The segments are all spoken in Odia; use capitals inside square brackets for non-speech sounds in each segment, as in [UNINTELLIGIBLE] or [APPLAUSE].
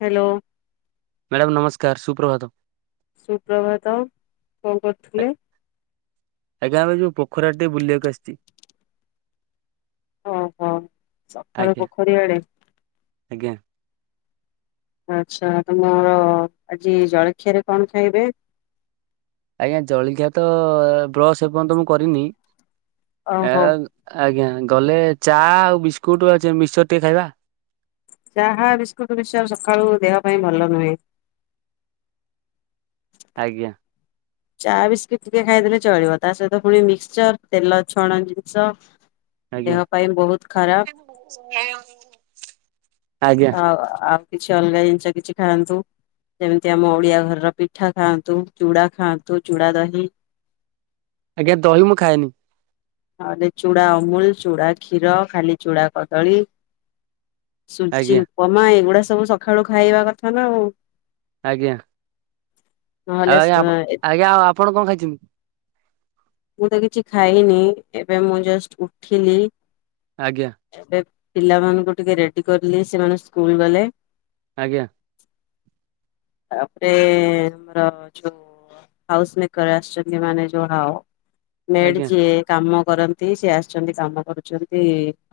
ହ୍ୟାଲୋ। ମ୍ୟାଡ଼ାମ ନମସ୍କାର ସୁପ୍ରଭାତ। ସୁପ୍ରଭାତ କଣ କରୁଥିଲେ? ଆଜ୍ଞା ଏ ଯୋଉ ପୋଖରୀ ଟିକେ ବୁଲିବାକୁ ଆସିଛି। ଓହୋ ସକାଳୁ ଆଜ୍ଞା ପୋଖରୀଆଡେ? ଆଜ୍ଞା। ଆଚ୍ଛା ତ ମୋର ଆଜି ଜଳଖିଆରେ କଣ ଖାଇବେ? ଆଜ୍ଞା ଜଳଖିଆ ତ ବ୍ରଶ ଏପର୍ଯ୍ୟନ୍ତ ମୁଁ କରିନି ଆ ଓହୋ ଆଜ୍ଞା ଗଲେ ଚା ଆଉ ବିସ୍କୁଟ ମିକ୍ସର ଟିକେ ଖାଇବା। ଚାହା ବିସ୍କୁଟ ବି ସବୁ ସକାଳୁ ଦେହ ପାଇଁ ଭଲ ନୁହେଁ। ଆଜ୍ଞା। ଚା ବିସ୍କିଟ ଟିକେ ଖାଇଦେଲେ ଚଳିବ ତା ସହିତ ପୁଣି ମିକ୍ସଚର ତେଲ ଛଣା ଜିନିଷ। ଆଜ୍ଞା ଦେହ ପାଇଁ ବହୁତ ଖରାପ। [UNINTELLIGIBLE] ଆଜ୍ଞା ଆଉ ଆଉ କିଛି ଅଲଗା ଜିନିଷ କିଛି ଖାଆନ୍ତୁ। ଯେମିତି ଆମ ଓଡିଆ ଘରର ପିଠା ଖାଆନ୍ତୁ, ଚୁଡ଼ା ଖାଆନ୍ତୁ, ଚୁଡ଼ା ଦହି। ଆଜ୍ଞା ଦହି ମୁଁ ଖାଏନି। ନହଲେ ଚୁଡ଼ା ଅମୁଲ, ଚୁଡ଼ା କ୍ଷୀର, ଖାଲି ଚୁଡ଼ା କଦଳୀ। ସୁଜି ଆଜ୍ଞା ଉପମା ଏଇଗୁଡା ସବୁ ସକାଳୁ ଖାଇବା କଥା ନା ଆଉ। ଆଜ୍ଞା। ଆଉ ନହେଲେ ସ ଆଜ୍ଞା ଆପ୍ ଆଜ୍ଞା ଆଉ ଆପଣ କଣ ଖାଇଛନ୍ତି। ମୁଁ ତ କିଛି ଖାଇନି। ଏବେ ମୁଁ ଜଷ୍ଟ ଉଠିଲି। ଆଜ୍ଞା। ଏବ୍ ପିଲାମାନଙ୍କୁ ଟିକେ ରେଡି କରଲିି ସେମାନେ ସ୍କୁଲ ଗଲେ। ଆଜ୍ଞା। ତାପରେ ଆମର ଯଉ ହାଉସ ମେକର ଆଶ୍ଚଛନ୍ତି ମାନେ ଯୋଡ଼ାଓ ମେଡ଼ ଆଜ୍ଞା ଯିଏ। କାମ କରନ୍ତି ସିଏ ଆସିଛନ୍ତି କାମ କରୁଚ଼ନ୍ତି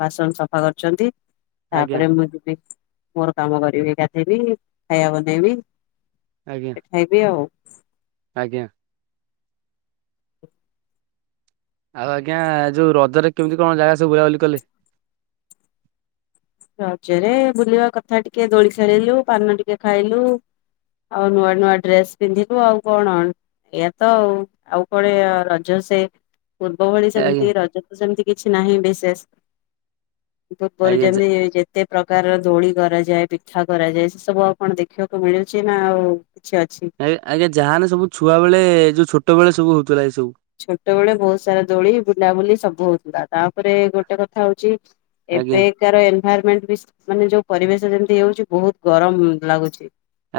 ବାସନ ସଫା କରୁଚ଼ନ୍ତି। ଆଜ୍ଞା ତାପରେ ମୁଁ ଯିବି ମୋର କାମ କରି ଗାଧେଇବି ଖାଇବା ବନେଇବି। ଆଜ୍ଞା। ଖାଇବି ଆଉ। ଆଜ୍ଞା। ଆଉ ଆଜ୍ଞା ଯୋଉ ରଜରେ କେମିତି କଣ ଜାଗା ସବୁ ବୁଲାବୁଲି କଲେ। ରଜରେ ବୁଲିବା କଥା ଟିକେ ଦୋଳି ଖେଳିଲୁ ପାନ ଟିକେ ଖାଇଲୁ। ଆଉ ନୂଆ ନୂଆ ଡ୍ରେସ ପିନ୍ଧିବୁ ଆଉ କଣ। ଏଇଆ ତ ଆଉ କଣେ ରଜ ସେ। ପୂର୍ବ ଭଳି ଆଜ୍ଞା ସେମିତି ରଜ ତ ସେମତି କିଛି ନାହିଁ ବିଶେଷ। ପୂର୍ବରୁ ଆଜ୍ଞା ଯେମିତି ଯେତେ ପ୍ରକାର ଦୋଳି କରାଯାଏ ପିଠା କରାଯାଏ। ସେ ସବୁ ଆଉ କଣ ଦେଖିବାକୁ ମିଳୁଚି ନା ଆଉ। ସେ ଅଛି। ଆ ଆଜ୍ଞା ଯାହାନେ ସବୁ ଛୁଆବେଳେ ଯୋଉ ଛୋଟ ବେଳେ ସବୁ ହଉଥିଲା ଏଇ ସବୁ। ଛୋଟ ବେଳେ ବହୁତ ସାରା ଦୋଳି ବୁଲାବୁଲି ସବୁ ହଉଥିଲାମ ତାପରେ ଗୋଟେ କଥା ହଉଚି ଆଜ୍ଞା ଏବେକାର ଏନଦ୍ଭାରମେଣ୍ଟ ବିସ୍‌ ମାନେ ଯୋଉ ପରିବେଶ ଯେମତି ଇଏ ହଉଚି ବହୁତ ଗରମ ଲାଗୁଛି।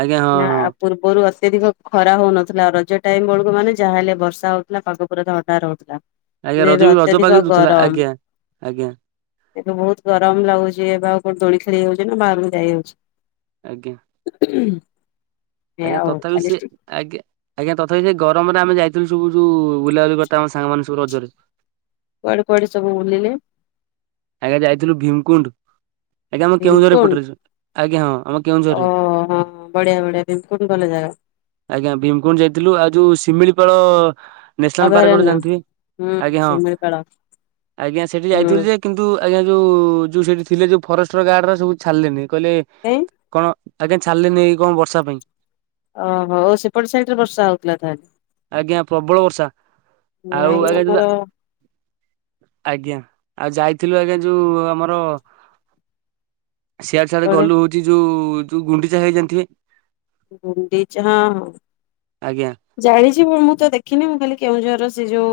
ଆଜ୍ଞା ହଁ ନା ହଁ ଆ ପୂର୍ବରୁ ଅତ୍ୟଧିକ ଖରା ହଉନଥିଲା। ରଜ ଟାଇମ ବେଳକୁ ମାନେ ଯାହା ହେଲେ ବର୍ଷା ହଉ ଥିଲା ପାଗ ପୁରା ଥଣ୍ଡା ରହୁଥିଲା, ଆଜ୍ଞା ଏ ରଜ ଏବେ ବି ରଜ ପାଗେଇ ଅତ୍ୟଧିକ ଦଉଥିଲା ଗରମ। ଆଜ୍ଞା। ଆଜ୍ଞା ଏବେ ବହୁତ ଗରମ ଲାଗୁଚି। ଏବେ ଆଉ କୋଉ ଦୋଳି ଖେଳି ହଉଚ଼ି ନା ବାହାରକୁ ଯାଇ ହଉଛି। ଆଜ୍ଞା। [UNINTELLIGIBLE] ଏଇଆ ଆଜ୍ଞା ଆଉ ତଥାପି ଖାଲି ସେଏ ଆଜ୍ଞା ଆଜ୍ଞା ତଥାପି ସେ ଗରମରେ ଆମେ ଯାଇଥିଲୁ ସବୁ। ଯୋଉ ବୁଲାବୁଲି କରିତେ ଆମ ସାଙ୍ଗ ମାନେ ସବୁ ରଜରେ। କୁଆଡେ କୁଆଡେ ସବୁ ବୁଲିଲେ। ଆଜ୍ଞା ଯାଇଥିଲୁ ଭୀମକୁଣ୍ଡ। ଆଜ୍ଞା ଆମ କେଉଁଝର ଏପଟରେ ସେ ଆଜ୍ଞା ହଁ। ଆମ କେଉଁଝରରେ ଓହୋ ବଢିଆ ବଢିଆ ଭିମ୍କୁଣ୍ଡ ଭଲ ଜାଗା। ଆଜ୍ଞା ଭୀମ୍କୁଣ୍ଡ ଯାଇଥିଲୁ ଆଉ ଯୋଉ ଶିମିଳିପାଳ ନ୍ୟାସନାଲ୍ ପାର୍କ ଗୋଟେ ଅଭୟାରଣ୍ୟ ଜାଣିଥିବେ। ହୁଁ ଆଜ୍ଞା ହଁ ଶିମିଳିପାଳ ଆଜ୍ଞା ହୁଁ ସେଟିଯାଇଥିଲୁ ଯେ କିନ୍ତୁ ଆଜ୍ଞା ଯୋଉ ଯୋଉ ସେଇଠି ଥିଲେ ଯୋଉ ଫରେଷ୍ଟର ଗାର୍ଡଉର ସବୁ ଛାଡ଼ିଲେନି କଇଲେ ଦେଇ। କଣ ଆଜ୍ଞା ଛାଡିଲେନି ଏଇ କଣ ବର୍ଷା ପାଇଁ। ଓହୋ ସେପଟେ ସାଇଟିରେ ବର୍ଷା ହଉଥିଲା ତାହେଲେ। ଆଜ୍ଞା ପ୍ରବ ପ୍ରବଳ ବର୍ଷା ଆଉ ନାଇଁ ଆଜ୍ଞା ଯୋଉ ଆମର ଯା ଆଜ୍ଞା ଆଉ ଯାଇ ଥିଲୁ ଆଜ୍ଞା ଯୋଉ ଆମର ସିଆଡ଼େ ସିଆଡେ କୁଆଡେ ଗଲୁ। ଏଠି ଯୋଉ ଯୋଉ ତୁ ଗୁଣ୍ଡିଚାହେଇଜାଣିଥିବେ। ଗୁଣ୍ଡିଚ ହଁ ହଁ। ଆଜ୍ଞା ଜାଇଛି ମୁଁ ତ ଦେଖିନି, ମୁଁ କଇଲି କେଉଁଝର ସେ ଯୋଉ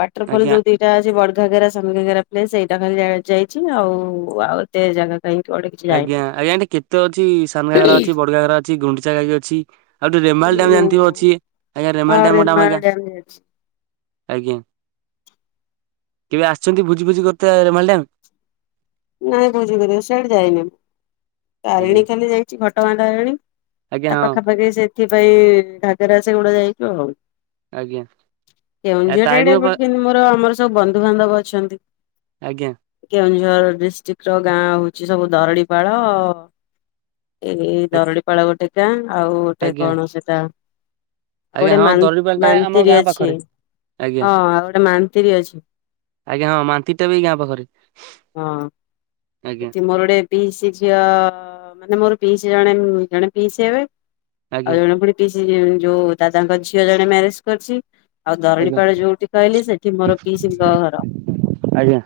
ୱାଟରଫଲ ଆଜ୍ଞା ଯୋଉ ଦି ସେଟା ଅଛି ବଡଘାଗେରା ସାନ ଘାଘେରା ପ୍ଲେସ୍ ସେଇଟା ଖାଲି ଯାଇଛି। ଆଉ ଆଉ ଏତେ ଜାଗା କାଇଁ ପଡେ଼କି ଆଜ୍ଞା। ଆଜ୍ଞା ଏଠି କେତେ ଅଛି, ସାନ ଘାଗରା ଅଛି, ବଡଘାଗରା ଅଛି, ଗୁଣ୍ଡିଚାଘାଇ ବି ଅଛି? ଆଉ ଏଠି ରେମାଲ ଡ୍ୟାମ୍ ଜାଣିଥିବ ଉଁ, ଅଛି? ଆଜ୍ଞା ଆଉ ରେମାଲ ଡ୍ୟାମ୍ ଗୋଟେ ଆମ ରେମାଳ ଗାଁ ଡ୍ୟାମ ଯାଇଛି ଆଜ୍ଞା। କେବେ ଆସିଛନ୍ତି ଭୋଜି ଫୋଜି କରିତେ ରେମାଲ ଡ୍ୟାମ? ନାଇଁ ଭୋଜି କରିବାକୁ ସିଆଡେ ଯାଇନି ମୁଁ। ତାରିଣୀ ଆଜ୍ଞା ଖାଲି ଯାଇଛି ଘଟଗାଁ ତାରିଣୀ ଆଜ୍ଞା ତା ହଁ ପାଖାପାଖି ସେଥିପାଇଁ ଘାଗରା ସେଗୁଡା ଯାଇଛୁ ଆଉ। ଆଜ୍ଞା ଆ କେଉଁଝର ଆଡ଼େ ତାରିଣୀ ପା ବଟ୍ କିନ୍ତୁ ମୋର ଆମର ସବୁ ବନ୍ଧୁବାନ୍ଧବ ଅଛନ୍ତି। ଆଜ୍ଞା। କେଉଁଝର ଡିଷ୍ଟ୍ରିକ୍ଟର ଗାଁ ହଉଛି ସବୁ ଦରଡିପାଳ ଏ-ଏଇ ଦରଡିପାଳ ଗୋଟେ ଗାଁ, ଆଉ ଗୋଟେ ଆଜ୍ଞା କଣ ସେଟା ଆଉ ଆଜ୍ଞା ଗୋଟେ ହଁ ମାନ ଦରଡିପାଳ ଟା ଆମ ମାନତିର ଗାଁ ଅଛି। ପାଖରେ ଆଜ୍ଞା ହଁ, ଆଉ ଗୋଟେ ମାନତିର ଅଛି। ଆଜ୍ଞା ହଁ, ମାନତିରଟା ବି ଏ ଗାଁ ପାଖରେ। ହଁ। ଆଜ୍ଞା ସେଠି ମୋର ଗୋଟେ ପିଇସି ଝିଅ, ମାନେ ମୋର ପିଇସି ଜଣେ ଜଣେ ପିଇସି ହେବେ ଆଜ୍ଞା ଆଉ ଜଣେ ପୁଣି ପିଇସି ଯେ-ଯୋଉ ଦାଦାଙ୍କ ଝିଅ ଜଣେ ମ୍ୟାରେଜ କରିଛି। ଆଉ ଆଜ୍ଞା ଦରିଡ଼ିପାଳ ଯୋଉଠି କହିଲି, ସେଠି ମୋର ପିଇସିଙ୍କ ଘର। ଆଜ୍ଞା।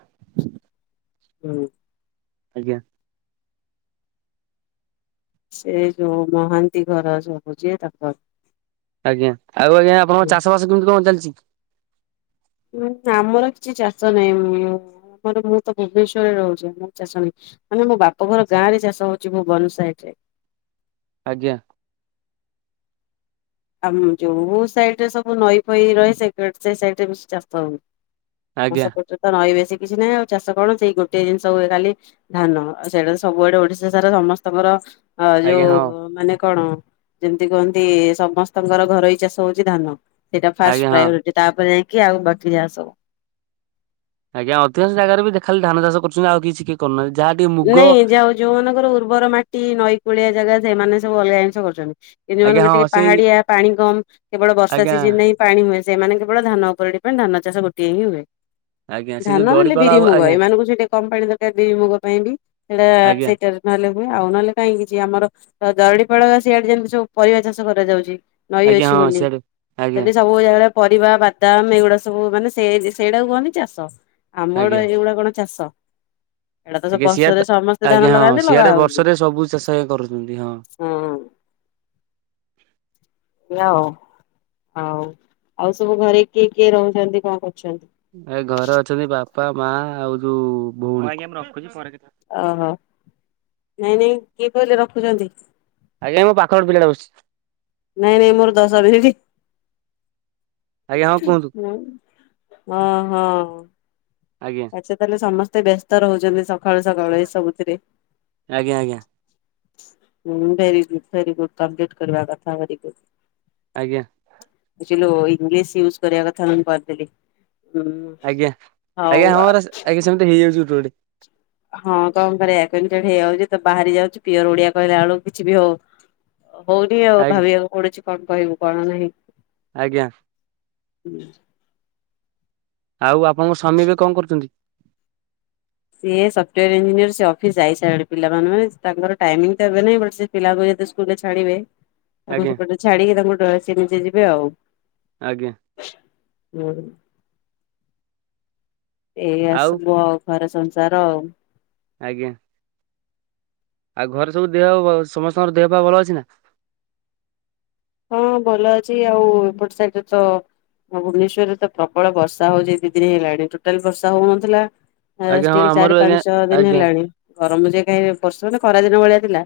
ହୁଁ। ଆଜ୍ଞା। ସେ ଯୋଉ ମହାନ୍ତି ଘର ସବୁ ଯିଏ ତାଙ୍କର। ଆଜ୍ଞା। ଆଉ ଆଜ୍ଞା ଆପଣଙ୍କ ଚାଷବାସ କେମିତି କଣ ଚାଲିଚି? ହୁଁ ଆମର କିଛି ଚାଷ ନାହିଁ, ଆମର ମୁଁ ତ ଭୁବନେଶ୍ବରରେ ରହୁଚି। ଆମର ଚାଷ ନାହିଁ। ମାନେ ମୋ ବାପଘର ଗାଁରେ ଚାଷ ହଉଛି, ଭୁବନ ସାଇଟରେ। ଆଜ୍ଞା। ଆମ ଯୋଉ ସାଇଡ଼ରେ ସବୁ ନଈ ପଇ ରହେ, ସେ କଡେ ସେ ସାଇଡ଼ରେ ବେଶୀ ଚାଷ ହୁଏ। ଆମ ଆଜ୍ଞା ସେପଟେ ତ ନଈ ବେଶୀ କିଛି ନାହିଁ ଆଉ ଚାଷ କଣ? ସେଇ ଗୋଟିଏ ଜିନିଷ ହୁଏ ଖାଲି ଧାନ। ଆଉ ସେଇଟା ତ ସବୁଆଡେ ଓଡିଶାସାରା ସମସ୍ତଙ୍କର ହ ଆଜ୍ଞା ଯୋଉ ହଁ ମାନେ କଣ ଯେମତି କୁହନ୍ତି ସମସ୍ତ ସ୍ତଙ୍କର ଘରୋଇ ଚାଷ ହଉଛି, ଧାନ। ସେଇଟା ଆଜ୍ଞା ଫାଷ୍ଟ ହଁ ପ୍ରାୟୋରିଟି ତାପରେ ଯାଇକି ଆଉ ବାକି ଯାହା ସବୁ। ଆଜ୍ଞା। ଅଧିକାଂଶ ଜାଗାରେ ବି ଦେ ଖାଲି ଧାନ ଚାଷ କରୁଚନ୍ତି ଆଉ କିଛି କେହି କରୁନାହାଁନ୍ତି। ଯାହା ଟିକେ ମୁ ନାଇଁ ଯାଉ ଯୋଉ ମାନଙ୍କର ଉର୍ବର ମାଟି, ନଈକୂଳିଆ ଜାଗା, ସେଇମାନେ ସବୁ ଅଲଗା ଜିନିଷ କରୁଛନ୍ତି। ଏ ଆଜ୍ଞା ଦିନମାନଙ୍କରେ ହଁ ଟିକେ ସେଇ ପାହାଡିଆ, ପାଣି କମ, କେବଳ ବର୍ଷା ଆଜ୍ଞା ସିଜିନ୍ ନେଇଁ ପାଣି ହୁଏ। ସେଇମାନେ କେବଳ ଧାନ ଉପରେ ଡିପେଣ୍ଡ, ଧାନ ଚାଷ ଗୋଟିଏ ହିଁ ହୁଏ। ଆଜ୍ଞା ସେ ଯୋଉ ଧାନ ହେଲେ ଦଡିପାଳ ବିରି, ଆଉ ମୁୁଗ। ଆଜ୍ଞା ଏମାନଙ୍କୁ ସେଠି ଟିକେ କମ୍ ପାଣି ଦରକାର ବିରି ମୁଗ ପାଇଁ ବି ସେଇଟା ଆଜ୍ଞା ସେ ରା ନହେଲେ ହୁଏ ଆଉ ନହେଲେ କାହିଁ କିଛି ଆମର ଦରଡିପାଳ ବା ସିଆଡେ ଯେମିତି ସବୁ ପରିବା ଚାଷ କରାଯାଉଛି ନଈ ଆଜ୍ଞା ଅଛି ହଁ ବୋଲି, ସିଆଡେ ଆଜ୍ଞା ସେଠି ସବ ବୁ ଜାଗାରେ ପରିବା, ବାଦାମ ଏଗୁଡା ସବୁ ମାନେ ସେଇ ସେଇଟାକୁ କହନ୍ତି ଚାଷ। ଆମ ଆଡୁ ଆଜ୍ଞା ଏଇଗୁଡା କଣ ଚାଷ? ଏଇଟା ଟିକେ ସିଆଡ ବର୍ଷରେ ତ ସମସ୍ତେ ଧାନ ଆଜ୍ଞା ହଁ। ଲଗାନ୍ତି ଲଗା ସିଆଡେ ହଉଛି। ବର୍ଷରେ ସବୁ ଚାଷ ଇଏ କରୁଛନ୍ତି ହଁ। ହଁ ହଁ। ଆଉ ହଉ। ଆଉ ସବୁ ଘରେ କିଏ କିଏ ରହୁଛନ୍ତି, କଣ କରୁଛନ୍ତି? ଏ ଘରେ ଅଛନ୍ତି ବାପା, ମା ଆଉ ଯୋଉ ଭଉଣୀ। ହଉ ଆଜ୍ଞା ମୁଁ ରଖୁଚି ପରେ କେତଳେ ଓହୋ। ନାଇଁ ନାଇଁ, କିଏ କହିଲେ ରଖୁଛନ୍ତି? ଆଜ୍ଞା ମୋ ପାଖରେ ଗୋଟେ ପିଲାଟା ବସିଛି। ନାଇଁରେ ମୋର ଦଶ ମିନିଟ ଆଜ୍ଞା ହଁ କୁହନ୍ତୁ ହଁ ହଁ। ଆଜ୍ଞା। ଆଚ୍ଛା ତାହେଲେ ସମସ୍ତେ ବ୍ୟସ୍ତ ରହୁଛନ୍ତି, ସଖାଳୁ ସକାଳୁ ଏଇ ସବୁଥିରେ? ଆଜ୍ଞା ଆଜ୍ଞା। ହଁ very good very good. Complete କରିବା କଥା, ଭେରି ଗୁଡ଼। ଆଜ୍ଞା। ବୁଝିଲୁ ଇଂସି ୟୁଜ କରିବା କଥା ମୁଁ କରିଦଲି ଉଁ ଆଜ୍ଞା ଆଜ୍ଞା ହଁ ପରା ଆଜ୍ଞା ସେମତି ହେଇଯାଉଛି ଗୋଟେ ଗୋଟେ। ହଁ କଣ କରିଆ କେମି ଚ ହେଇଯାଉଛି ତ ବାହାରି ଯାଉଛି। ପିଓର ଓଡିଆ କହିଲା ବେଳକୁ କିଛି ବି ହଉ ହଉନି ଆଉ ଆଜ୍ଞା ଭାବିବାକୁ ପଡୁଛି କଣ କହିବୁ କଣ ନାହିଁ। ଆଜ୍ଞା। ହୁଁ। ଆଉ ଆପଣଙ୍କ ସ୍ୱାମୀ ଏବେ କଣ କରୁଛନ୍ତି। ସିଏ ସଫ୍ଟୱୟାର ଇଞ୍ଜିନିୟର ସେ ଅଫିସ ଯାଇ ସାରିବଣି। ପିଲାମାନେ ତାଙ୍କର ଟାଇମିଂ ଟା ଏବେ ନାଇ ପିଲାକୁ ଯଦି ସ୍କୁଲ ରେ ଛାଡିବେ? ତାକୁ ଆଜ୍ଞା ସେପଟେ ଛାଡିକି ତାଙ୍କୁ ଡ ସ ନିଜେ ଯିବେ ଆଉ ଆଜ୍ଞା ହୁଁ। ଏଇଆ ସବୁ ଆଉ ଘରେ ସଂସାର ଆଉ। ଆଜ୍ଞା। ଆଉ ଘରେ ସବୁ ଦେହ ସମସ୍ତଙ୍କର ଦେହ ପା ଭଲ ଅଛି ନା ହଁ ଭଲ ଅଛି ଆଉ ଏପଟେ ସାଇଟରେ ତ ହଁ ଭୁବନେଶ୍ୱରରେ ତ ପ୍ରବଳ ବର୍ଷା ହଉଛି। ଦି ଦିନ ହେଲାଣି ଟୋଟାଲ ବର୍ଷା ହଉନଥିଲା। ଆଜ୍ଞା ହଁ ଷ୍ଟିଲ୍ ଆମର ଚାରି ଆଜ୍ଞା ପାଞ୍ଚ ଦିନ ଆଜ୍ଞା ହେଲାଣି। ଗରମ ଯେ କାହିଁ ବର୍ଷ ମାନେ ଖରାଦିନ ଭଳିଆ ଥିଲା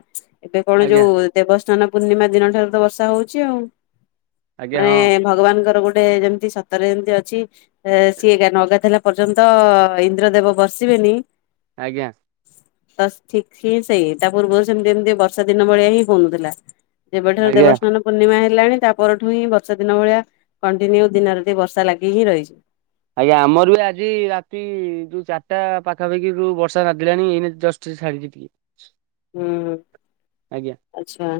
ଏବେ କଣ ଆଜ୍ଞା ଯୋଉ ଦେବସ୍ନାନ ପୂର୍ଣ୍ଣିମା ଦିନ ଠାରୁ ତ ବର୍ଷା ହଉଛି ଆଉ ଆଜ୍ଞା ମାନେ ହଁ ଭଗବାନଙ୍କର ଗୋଟେ ଯେମିତି ସତରେ ଯେମିତି ଅଛି ସିଏ ନ ଗାଧେଇଲା ପର୍ଯ୍ୟନ୍ତ ଇନ୍ଦ୍ର ଦେବ ବର୍ସିବେନି ଆଜ୍ଞା। ତ ଠିକ୍ ସ ସେଇ ତା ପୂର୍ବରୁ ସେମିତି ଏମିତି ବର୍ଷା ଦିନ ଭଳିଆ ହିଁ ହଉନଥିଲା। ଯେବେଠାରୁ ଆଜ୍ଞା ଦେବସ୍ନାନ ପୂର୍ଣ୍ଣିମା ହେଲାଣି ତା ପରଠୁ ହିଁ ବର୍ଷା ଦିନ ଭଳିଆ କଣ୍ଟିନ୍ୟୁ ଦିନ ରାତି ବର୍ଷା ଲାଗି ହିଁ ରହିଛି। ଆଜ୍ଞା ଆମର ବି ଆଜି ରାତି ଯୋଉ ଚାରିଟା ପାଖାପାଖିରୁ ଯୋଉ ବର୍ଷା ରାଧିଲାଣି ଏଇନ ଜଷ୍ଟ ଛାଡିଛି ଟିକେ। ହୁଁ ଆଜ୍ଞା ଆଚ୍ଛା।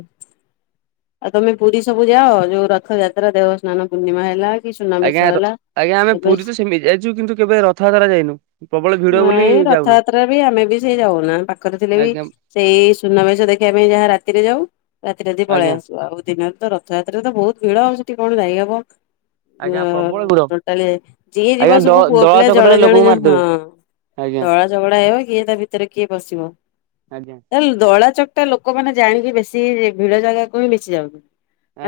ଆଉ ତମେ ପୁରୀ ସବୁ ଯାଅ ଯୋଉ ରଥଯାତ୍ରା ଦେହସ୍ନାନ ପୂର୍ଣ୍ଣିମା ହେଲା। କି ସୁନାବେଶ ଆଜ୍ଞା ର ହେଲା ଆଜ୍ଞା ଏବେ ପୁରୀ ତ ସେମିତି ଯାଇଛୁ କିନ୍ତୁ କେବେ ରଥଯାତ୍ରା ଯାଇନୁ। ପ୍ରବଳ ଭିଡ ବୋଲି ନାଇଁ ଯାଉନା ରଥଯାତ୍ରା ବି ଆମେ ବି ସେଇ ଯାଉନା ପାଖରେ ଥିଲେ ବି ଆଜ୍ଞା ସେଇ ସୁନାବେେଶ ଦେ ମ ଯାହା ରାତିରେ ଯାଉ ରାତି ରାତି ପଳେଇ ଆଜ୍ଞା ଆସୁ। ଆଉ ଦିନରେ ତ ରଥଯାତ୍ରାରେ ତ ବହୁତ ଭିଡ ଆଉ ସେଠି କଣ ଯାଇହବ। ଓ ଆଜ୍ଞା ପ୍ରବଳ ଭିଡ ଟୋଟାଲି ଯିଏ ଆଜ୍ଞା ଯିବ ଦ ସବୁ ପୁଅ ଦଳା ପିଲା ଚକଟାରେ ଜଣେ ଲୋକଙ୍କୁ ଜଣେ ମାରିଦେବେ। ହଁ। ଆଜ୍ଞା ଧଳା ଝଗଡା ହେବ କିଏ ତା ଭିତରେ କିଏ ପଶିବ। ଆଜ୍ଞା ଦଳା ଚକ ଟା ଲୋକମାନେ ଜାଇିକି ବେଶୀ ଭିଡ ଜାଗାକୁ ହିଁ ବେଶି ଯାଉଛନ୍ତି।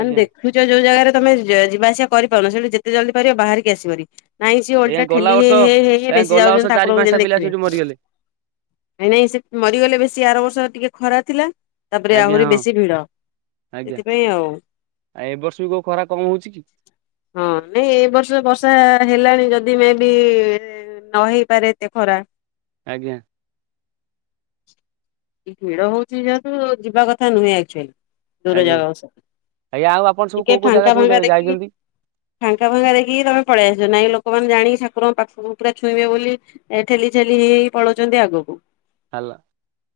ମାନେ ଦେଖ ଦେଖୁଚ ଯୋଉ ଜାଗାରେ ତମେ ଯିବାଆସିବା କରିପାରୁନ, ସେଠ ଯେତେ ଜଲଦି ପାରିବ ବାହାରକି ଆସିବ ହେରି। ନାଇଁ ସିଏ ଆଜ୍ଞା ଓଲ୍ଟା ଗଲା ଠେଲି ହେ ବର୍ଷ ହେଇ ହେ ହେ ଆଜ୍ଞା ବେଶୀ ଗଲା ବର୍ଷ ଯାଉଛନ୍ତି ଚାରି ଠାରକୁ ପାଞ୍ଚଟା ଯେନ୍ତି ପିଲା ଦେଖିବେ। ସେଇଠୁ ମରିଗଲେ ନାଇଁ ନାଇଁ ସେ ମରିଗଲେ ବେଶୀ ଆର ବର୍ଷ ଟିକେ ଖରା ଥିଲା ତାପରେ ଆଜ୍ଞା ଆହୁରି ହଁ ବେଶୀ ଭିଡ। ଆଜ୍ଞା ସେଥିପାଇଁ ଆଉ ଆଉ ଏ ବର୍ଷ ବି କୋଉ ଖରା କମ ହଉଛି କି। ହଁ ନାଇଁ ଏ ବର୍ଷ ବର୍ଷା ହେଲାଣି ଯଦି ମେ ବି ନ ହେଇପାରେ ଏତେ ଖରା। ଆଜ୍ଞା। ଭିଡ ହଉଛି ଯେହେତୁ ଯିବା କଥା ନୁହେଁ ଆକ୍ଚୁଆଲି। ଦୂର ଆଜ୍ଞା ଜାଗାକୁ ସ ଆଜ୍ଞା ଆଉ ଆପଣ ସବୁ କୋଉ ଟିକେ କୋଉ ଜାଗା ଫାଙ୍କା ସବୁ ଯା ଫାଙ୍କା ଦେଖିକି ଯାଇଛନ୍ତି ଫାଙ୍କା ଫାଙ୍କା ଦେଖିକି ତମେ ପଳେଇ ଆସିବ ନାଇଁ ଲୋକମାନେ ଜାଣିକି ଠକୁରଙ୍କ ପାଖ ପୁରା ଛଇଁବେ ବୋଲି ଏ ଠେଲି ଠେଲି ହେଇ ହେଇ ପଳଉଛନ୍ତି ଆଗକୁ। Hello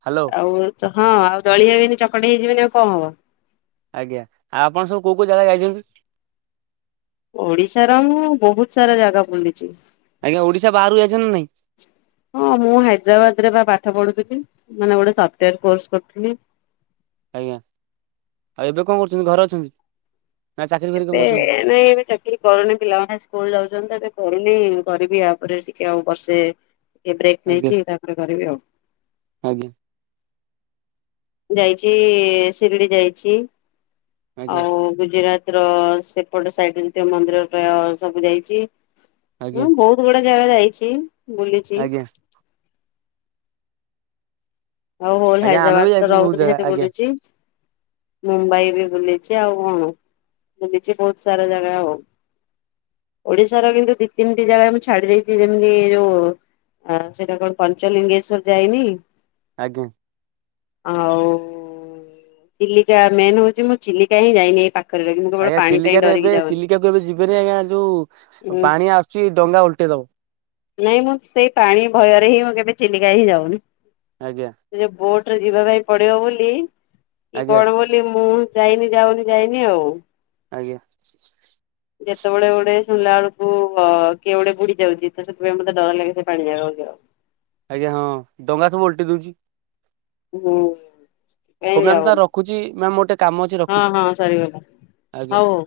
hello. ଆଉ ହଁ ଆଉ ଦଳି ହେଇବନି ଚକଟ ହେଇଯିବନି ଆଉ କଣ ହବ। ଆଜ୍ଞା ଆଉପଣ ସୁ କଉ କୋଉ ଜାଗା ଯାଇଛନ୍ତି? ଓଡିଶାର ମୁଁ ବହୁତ ସାରା ଜାଗା ବୁଲିଛି। ଆଜ୍ଞା, ଓଡିଶା ବାହରକକୁ ଯାଇଛନ୍ତି ନା ନାହିଁ? ହଁ ମୁଁ ହାଇଦ୍ରାବାଦରେ ବା ପାଠ ପଢୁଥିଲି ମାନେ ଗୋଟେ ସଫ୍ଟୱେର କୋର୍ସ କରୁଥିଲି। ଆଜ୍ଞା, ଆଉ ଏବେ କଣ କରୁଛନ୍ତି? ଘରେ ଅଛନ୍ତି? ନା ଚାକିରି ଫାକିରି କଣ ଏବେ କରୁଛନ୍ତି? ନାଇଁ ଏବେ ଚ କି କିଛି କରୁନି ପିଲାମାନେ ସ୍କୁଲ ଯାଉଛନ୍ତି ଏବେ ପଢନି କରିବି ପରେ ଟିକେ ଆଉ ବର୍ଷେ ଏ ବ୍ରେକ୍ ଆଜ୍ଞା ନେଇଛି ତାପରେ କରିବି ଆଉ। ଆଜ୍ଞା। ଯାଇଛି ଶିରିଡି ଯାଇଛି ଆଜ୍ଞା ଆଉ ଗୁଜୁରତର ସେପଟ ସାଇଟର ଯେତେକ ମନ୍ଦିର ଟା ସବୁ ଯାଇଛି ଆଜ୍ଞା ହଁ ବହୁତ କ ଗୁଡେ ଜାଗା ଯାଇଛି, ବୁଲିଛି। ଆଜ୍ଞା ହଉ ହୋଲ ଆଜ୍ଞା ଆମେ ବି ହାଇଦ୍ରାବାଦ ତ ଯାଇଛୁ ବହୁତ ରହୁଥିଲି ଜାଗା ସେଠି ଆଜ୍ଞା ବୁଲିଚି। ମୁମ୍ବାଇ ବି ବୁଲିଛି ଆଉ କଣ ବୁଲିଛି ବହୁତ ସାରା ଜାଗା ଆଉ। ଓଡିଶାର କିନ୍ତୁ ଦି ତିନିଟି ଜାଗା ମୁଁ ଛାଡି ଦେଇଛି ଯେମିତି ଯୋଉ ଆ ସେଇଟା କଣ ପଞ୍ଚଲିଙ୍ଗେଶ୍ଵର ଯାଇନି। ଆଜ୍ଞ। ଆଉ। ଚିଲିକା ମେନ ହଉଛି ମୁଁ ଚିଲିକା ହିଁ ଯାଇନି ଏଇ ପାଖ ଆଜ୍ଞା, ଚିଲିକାରେ ଏବେ ଚିଲିକାକୁ ଏବେ ଯିବେନି। ଆଜ୍ଞା ଯୋଉ ହୁଁ ପାଣି ଆସୁଛି ଡଙ୍ଗା ଉଲଟେଇ ଦବ। ନାଇଁ ମୁଁ ସେଇ ପାଣି ଭୟରେ ହିଁ ମୁଁ କେବେ ଚିଲିକା ହିଁ ଯାଉନି। ଆଜ୍ଞା। ସେ ଯେ ବୋଟରେ ଯିବା ପାଇଁ ପଡିବ ବୋଲି କି ଆଜ୍ଞା କଣ ବୋଲି ମୁଁ ଯାଇନି ଯାଉନି ଯାଇନି ଆଉ। ଆଜ୍ଞା। ଯେତେବେଳେ ଗୋଟେ ଶୁଣିଲା ବେଳକୁ କିଏ ଗୋଟେ ବୁଡିଯାଉଛି ତ ସେଥିପାଇଁ ମତେ ଡର ଲାଗେ ସେ ପାଣି ଜାଗାକୁ। ଆଜ୍ଞା ହଁ, ଡଙ୍ଗା ସବୁ ଓଲଟି ଦଉଛି। ହୁଁ। ହଉ ମ୍ୟାାମ ଯାଉ ତାହେଲେ ରଖୁଛି ମ୍ୟାାମ ମୋର ଟିକେ କାମ ଅଛି ହଁ ରଖୁଛି ହଁ ସରିଗଲା ଆଜ୍ଞା। ହଉ ହଉ।